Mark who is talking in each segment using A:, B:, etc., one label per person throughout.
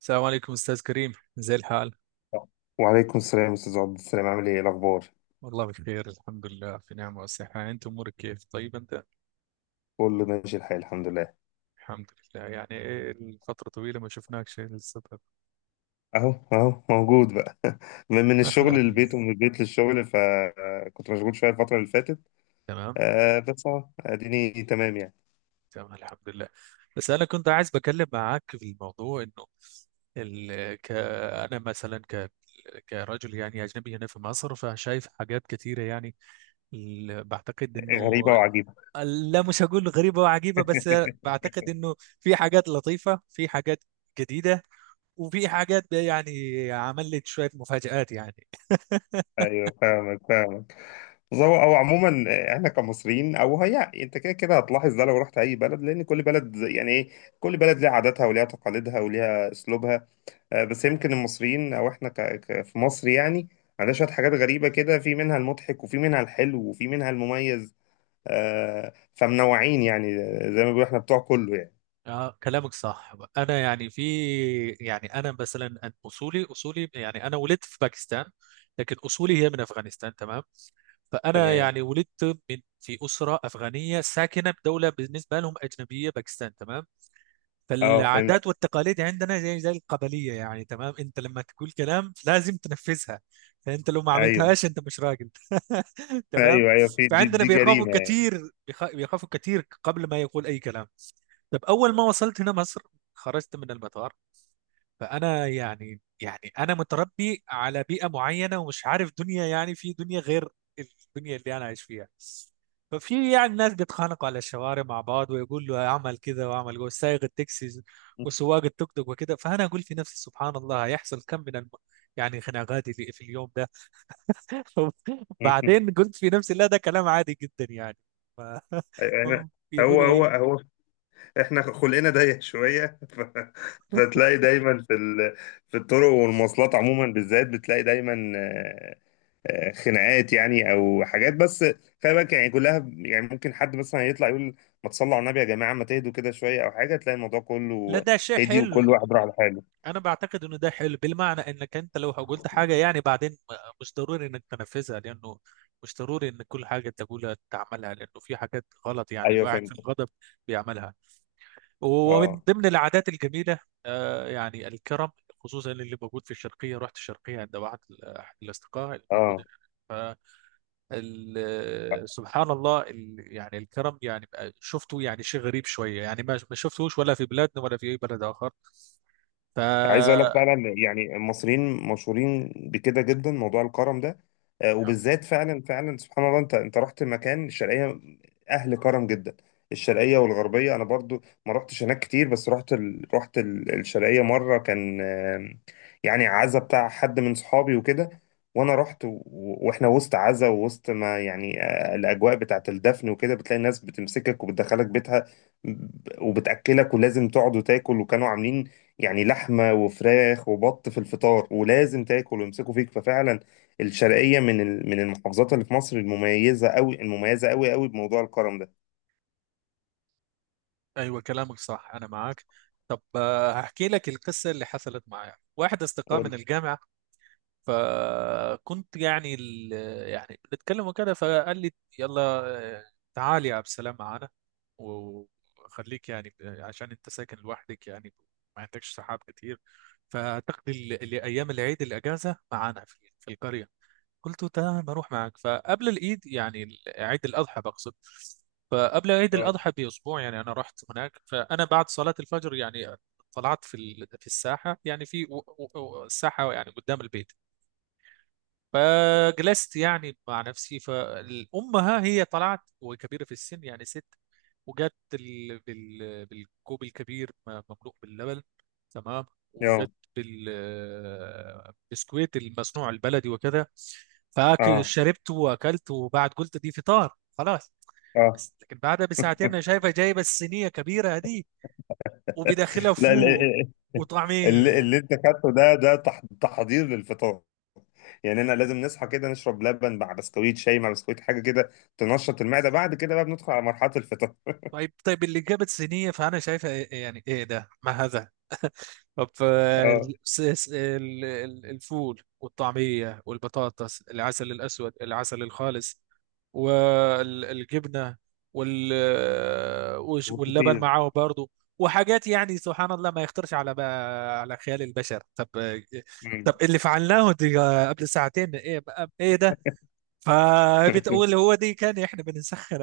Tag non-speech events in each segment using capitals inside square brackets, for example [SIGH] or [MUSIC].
A: السلام عليكم أستاذ كريم، زي الحال؟
B: وعليكم السلام استاذ عبد السلام، عامل ايه؟ إيه الاخبار؟
A: والله بخير، الحمد لله، في نعمة وصحة. أنت أمورك كيف؟ طيب أنت؟
B: كله ماشي الحال الحمد لله.
A: الحمد لله. يعني إيه الفترة طويلة ما شفناكش للسبب.
B: اهو موجود بقى. من الشغل
A: [LAUGHS]
B: للبيت ومن البيت للشغل، فكنت مشغول شويه الفتره اللي فاتت.
A: تمام.
B: آه بس اهو اديني تمام يعني.
A: تمام الحمد لله. بس أنا كنت عايز بكلم معاك في الموضوع إنه أنا مثلا كرجل يعني أجنبي هنا في مصر، فشايف حاجات كتيرة يعني. بعتقد إنه
B: غريبه وعجيبه.
A: لا، مش هقول غريبة وعجيبة، بس
B: [LAUGHS]
A: بعتقد إنه في حاجات لطيفة، في حاجات جديدة، وفي حاجات ده يعني عملت شوية مفاجآت يعني.
B: ايوه فاهمك. بس هو او عموما، احنا كمصريين، او هي انت كده كده هتلاحظ ده لو رحت اي بلد، لان كل بلد زي- يعني ايه كل بلد ليها عاداتها وليها تقاليدها وليها اسلوبها. بس يمكن المصريين او احنا في مصر يعني، عندنا شويه حاجات غريبه كده، في منها المضحك وفي منها الحلو وفي منها المميز. فمنوعين يعني، زي ما بيقولوا احنا بتوع كله يعني.
A: اه، كلامك صح، انا يعني في. يعني انا مثلا اصولي اصولي يعني انا ولدت في باكستان، لكن اصولي هي من افغانستان. تمام. فانا
B: تمام.
A: يعني ولدت من في اسره افغانيه ساكنه بدوله بالنسبه لهم اجنبيه، باكستان. تمام.
B: اه فهمت.
A: فالعادات والتقاليد يعني عندنا زي القبلية، يعني تمام، انت لما تقول كلام لازم تنفذها. فانت لو ما
B: ايوه
A: عملتهاش انت مش راجل. [LAUGHS] تمام.
B: ايوه ايوه في دي،
A: فعندنا بيخافوا
B: جريمه يعني.
A: كتير. بيخافوا كتير قبل ما يقول اي كلام. طب اول ما وصلت هنا مصر، خرجت من المطار، فانا يعني انا متربي على بيئه معينه، ومش عارف دنيا، يعني في دنيا غير الدنيا اللي انا عايش فيها. ففي يعني ناس بيتخانقوا على الشوارع مع بعض، ويقول له اعمل كذا واعمل جوه، سايق التاكسي
B: [LAUGHS]
A: وسواق التوك توك وكده. فانا اقول في نفسي سبحان الله، هيحصل كم من يعني خناقات اللي في اليوم ده. [LAUGHS] بعدين قلت في نفسي لا، ده كلام عادي جدا يعني. ف...
B: احنا.
A: [LAUGHS]
B: هو
A: يقولوا
B: هو
A: ايه.
B: هو احنا خلقنا ضيق شويه. [LAUGHS] فتلاقي دايما في الطرق والمواصلات عموما، بالذات بتلاقي دايما خناقات يعني او حاجات، بس خلي بالك يعني كلها يعني ممكن حد مثلا يطلع يقول ما تصلوا على النبي يا جماعه، ما تهدوا كده شويه او حاجه، تلاقي الموضوع
A: لا،
B: كله
A: ده شيء
B: هدي وكل
A: حلو.
B: واحد راح لحاله.
A: انا بعتقد انه ده حلو بالمعنى انك انت لو قلت حاجه يعني بعدين مش ضروري انك تنفذها، لانه مش ضروري ان كل حاجه تقولها تعملها، لانه في حاجات غلط يعني
B: ايوه
A: الواحد في
B: فهمت.
A: الغضب بيعملها. ومن
B: اه
A: ضمن العادات الجميله يعني الكرم، خصوصا اللي موجود في الشرقيه. رحت الشرقيه عند واحد احد الاصدقاء الموجود.
B: اه.
A: ف سبحان الله، يعني الكرم يعني شفته يعني شيء غريب شويه يعني ما شفتهوش ولا في بلادنا ولا في اي بلد اخر. ف
B: عايز اقول لك فعلا يعني المصريين مشهورين بكده جدا، موضوع الكرم ده. وبالذات فعلا فعلا سبحان الله، انت رحت مكان الشرقيه، اهل كرم جدا. الشرقيه والغربيه انا برضو ما رحتش هناك كتير، بس رحت الشرقيه مره، كان يعني عزا بتاع حد من صحابي وكده، وانا رحت واحنا وسط عزا ووسط ما يعني الاجواء بتاعت الدفن وكده، بتلاقي الناس بتمسكك وبتدخلك بيتها، وبتاكلك ولازم تقعد وتاكل، وكانوا عاملين يعني لحمة وفراخ وبط في الفطار، ولازم تاكل ويمسكوا فيك. ففعلا الشرقية من من المحافظات اللي في مصر المميزة قوي، المميزة قوي قوي بموضوع الكرم ده.
A: ايوه كلامك صح، انا معاك. طب، هحكي لك القصه اللي حصلت معايا. واحد اصدقاء
B: قول.
A: من الجامعه، فكنت يعني يعني بنتكلم وكده، فقال لي يلا، تعال يا عبد السلام معانا، وخليك يعني عشان انت ساكن لوحدك يعني ما عندكش صحاب كتير، فتقضي ايام العيد الاجازه معانا في القريه. قلت له تمام، بروح معك. فقبل العيد يعني عيد الأضحى بقصد، فقبل عيد
B: اه
A: الأضحى بأسبوع يعني أنا رحت هناك. فأنا بعد صلاة الفجر يعني طلعت في في الساحة، يعني في الساحة يعني قدام البيت، فجلست يعني مع نفسي. فأمها هي طلعت، وكبيرة في السن يعني ست، وجت بالكوب الكبير مملوء باللبن. تمام. وجت
B: اه
A: بالبسكويت المصنوع البلدي وكذا، فاكل
B: اه
A: شربت واكلت، وبعد قلت دي فطار خلاص.
B: اه.
A: بس لكن بعدها بساعتين انا شايفه جايبه الصينيه كبيره دي،
B: [LAUGHS]
A: وبداخلها
B: لا
A: فول
B: اللي,
A: وطعميه.
B: اللي انت خدته ده تحضير للفطار، يعني انا لازم نصحى كده نشرب لبن مع بسكويت، شاي مع بسكويت، حاجة كده تنشط المعدة، بعد كده بقى بندخل على مرحلة الفطار.
A: طيب طيب اللي جابت صينيه، فانا شايفه إيه، يعني ايه ده، ما هذا؟ طب
B: اه
A: الفول والطعمية والبطاطس، العسل الأسود، العسل الخالص، والجبنة، وال آه، وش- واللبن
B: وكتير.
A: معاه برضه، وحاجات يعني سبحان الله ما يخطرش على على خيال البشر. طب
B: مم.
A: طب اللي فعلناه دي قبل ساعتين، ايه ايه ده؟ فبتقول هو دي كان احنا بنسخن.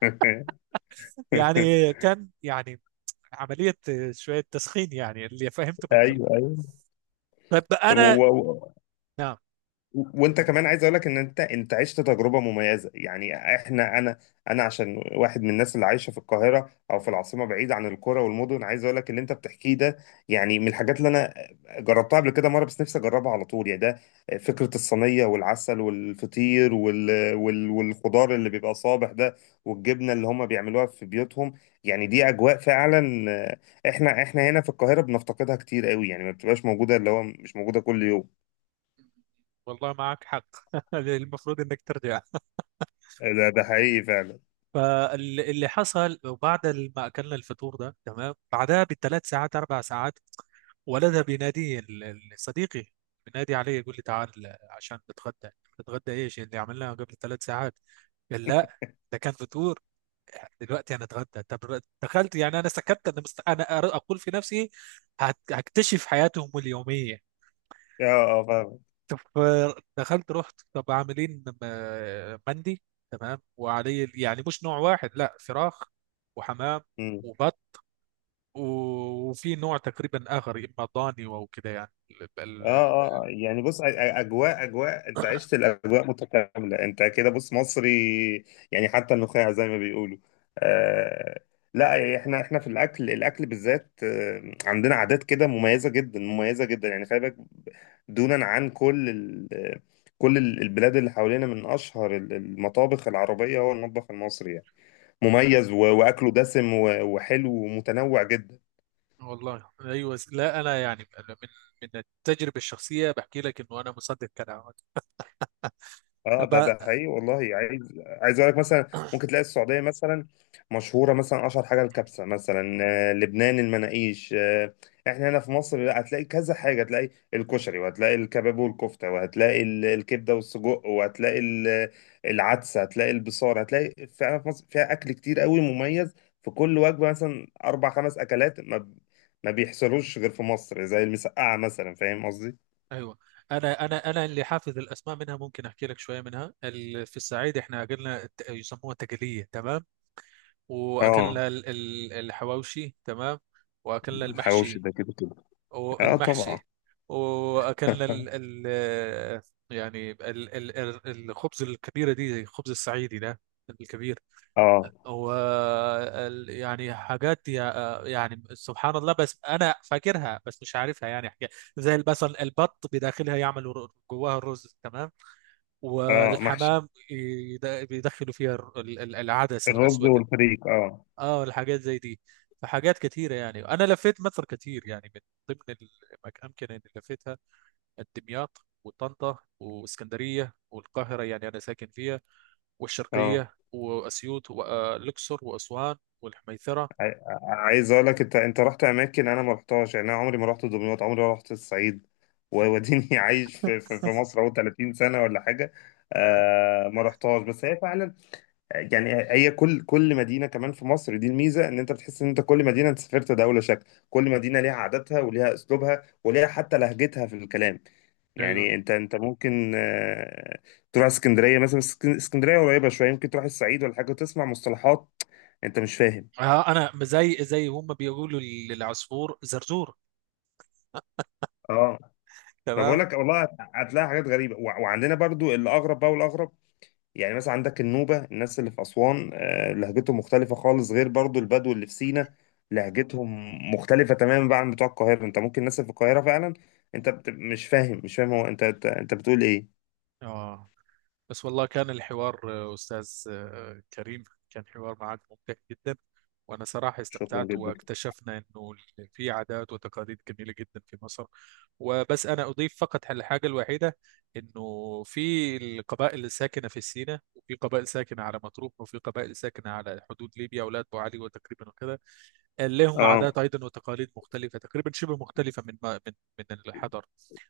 B: [LAUGHS]
A: [LAUGHS] يعني كان يعني عملية شوية تسخين يعني اللي فهمته من كلامك.
B: ايوه
A: طب انا.
B: ايوه.
A: نعم.
B: وانت كمان عايز اقول لك ان انت عشت تجربه مميزه يعني. احنا انا عشان واحد من الناس اللي عايشه في القاهره او في العاصمه بعيد عن القرى والمدن، عايز اقول لك اللي انت بتحكيه ده يعني من الحاجات اللي انا جربتها قبل كده مره، بس نفسي اجربها على طول يعني. ده فكره الصينيه والعسل والفطير والخضار اللي بيبقى صابح ده، والجبنه اللي هم بيعملوها في بيوتهم، يعني دي اجواء فعلا. احنا احنا هنا في القاهره بنفتقدها كتير قوي يعني، ما بتبقاش موجوده، اللي هو مش موجوده كل يوم.
A: والله معك حق. [LAUGHS] المفروض انك ترجع.
B: ده ده حقيقي فعلا.
A: فاللي حصل بعد ما اكلنا الفطور ده تمام، بعدها بثلاث ساعات اربع ساعات، ولدها بينادي صديقي، بينادي علي، يقول لي تعال عشان نتغدى. نتغدى؟ ايش اللي عملناه قبل ثلاث ساعات؟ قال لا، ده كان فطور، دلوقتي انا اتغدى. طب دخلت، يعني انا سكت، انا اقول في نفسي هكتشف حياتهم اليوميه.
B: اه اه فاهم.
A: دخلت، رحت، طب عاملين مندي. تمام، وعليه يعني مش نوع واحد، لا، فراخ وحمام
B: مم.
A: وبط، وفي نوع تقريبا اخر، اما ضاني او كده، يعني
B: اه اه يعني بص اجواء، اجواء انت عشت الاجواء متكامله. انت كده بص مصري يعني حتى النخاع زي ما بيقولوا. آه لا احنا، احنا في الاكل، الاكل بالذات عندنا عادات كده مميزه جدا، مميزه جدا يعني. خلي بالك دونا عن كل كل البلاد اللي حوالينا، من اشهر المطابخ العربيه هو المطبخ المصري يعني، مميز واكله دسم وحلو ومتنوع جدا.
A: والله ايوه لا انا، يعني أنا من من التجربه الشخصيه بحكي لك انه انا مصدق كلامك.
B: اه ده
A: ب-
B: ده حقيقي والله. عايز، عايز اقول لك مثلا ممكن
A: [COUGHS]
B: تلاقي السعوديه مثلا مشهوره مثلا اشهر حاجه الكبسه مثلا، لبنان المناقيش. احنا هنا في مصر لا، هتلاقي كذا حاجه، هتلاقي الكشري وهتلاقي الكباب والكفته وهتلاقي الكبده والسجق وهتلاقي العدسه، هتلاقي البصار، هتلاقي فعلا في مصر فيها اكل كتير قوي مميز، في كل وجبه مثلا اربع خمس اكلات، ما بيحصلوش غير في مصر زي المسقعه مثلا، فاهم قصدي؟
A: ايوه. انا اللي حافظ الاسماء منها، ممكن احكي لك شويه منها. في الصعيد احنا قلنا يسموها تقليه، تمام،
B: اه
A: واكلنا الحواوشي، تمام، واكلنا
B: الحواوشي
A: المحشي
B: ده كده كده. اه طبعا.
A: والمحشي، واكلنا ال ال يعني ال ال ال- الخبز الكبيره دي زي الخبز الصعيدي ده الكبير،
B: اه
A: و يعني حاجات يعني سبحان الله، بس انا فاكرها بس مش عارفها، يعني حاجة زي البصل، البط بداخلها يعملوا جواها الرز تمام،
B: اه محشي،
A: والحمام بيدخلوا فيها العدس
B: الرز
A: الاسود.
B: والفريك اه.
A: اه الحاجات زي دي. فحاجات كثيرة، يعني أنا لفيت مصر كثير. يعني من ضمن الأماكن اللي لفيتها دمياط وطنطا واسكندرية والقاهرة، يعني أنا ساكن فيها،
B: اه
A: والشرقية وأسيوط والأقصر وأسوان والحميثرة.
B: عايز اقول لك انت رحت اماكن انا ما رحتهاش يعني. انا عمري ما رحت دمياط، عمري ما رحت الصعيد ووديني. [LAUGHS] عايش في مصر اهو 30 سنه ولا حاجه، آه ما رحتهاش. بس هي فعلا يعني هي كل، كل مدينه كمان في مصر دي الميزه، ان انت بتحس ان انت كل مدينه انت سافرت دوله شكل. كل مدينه ليها عاداتها وليها اسلوبها وليها حتى لهجتها في الكلام.
A: ايوه.
B: يعني انت ممكن تروح اسكندريه مثلا، بس اسكندريه قريبه شويه، يمكن تروح الصعيد ولا حاجه وتسمع مصطلحات انت مش فاهم.
A: آه أنا زي هم بيقولوا للعصفور زرزور،
B: اه. ما
A: تمام.
B: بقولك والله هتلاقي حاجات غريبه وعندنا برضو الاغرب بقى، والاغرب يعني مثلا عندك النوبة، الناس اللي في أسوان لهجتهم مختلفة خالص، غير برضو البدو اللي في سينا لهجتهم مختلفة تماما بقى عن بتوع القاهرة. انت ممكن الناس اللي في القاهرة فعلا انت مش فاهم، مش فاهم هو، انت انت بتقول ايه؟
A: اه. بس والله كان الحوار، أستاذ كريم، كان حوار معك ممتع جدا، وأنا صراحة
B: شكرا
A: استمتعت،
B: جدا.
A: واكتشفنا أنه في عادات وتقاليد جميلة جدا في مصر. وبس أنا أضيف فقط على الحاجة الوحيدة، أنه في القبائل الساكنة في سيناء، وفي قبائل ساكنة على مطروح، وفي قبائل ساكنة على حدود ليبيا ولاة أبو علي، وتقريبا وكذا، لهم
B: اه
A: عادات أيضا وتقاليد مختلفة، تقريبا شبه مختلفة من من الحضر.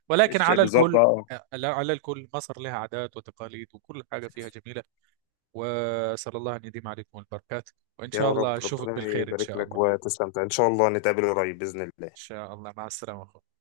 A: ولكن على
B: بالظبط
A: الكل،
B: اه.
A: لا، على الكل مصر لها عادات وتقاليد، وكل حاجة فيها جميلة. وأسأل الله أن يديم عليكم البركات، وإن
B: يا
A: شاء الله
B: رب،
A: أشوفك
B: ربنا
A: بالخير، إن
B: يبارك
A: شاء
B: لك
A: الله.
B: وتستمتع، ان شاء الله نتقابل قريب بإذن
A: إن
B: الله.
A: شاء الله، مع السلامة.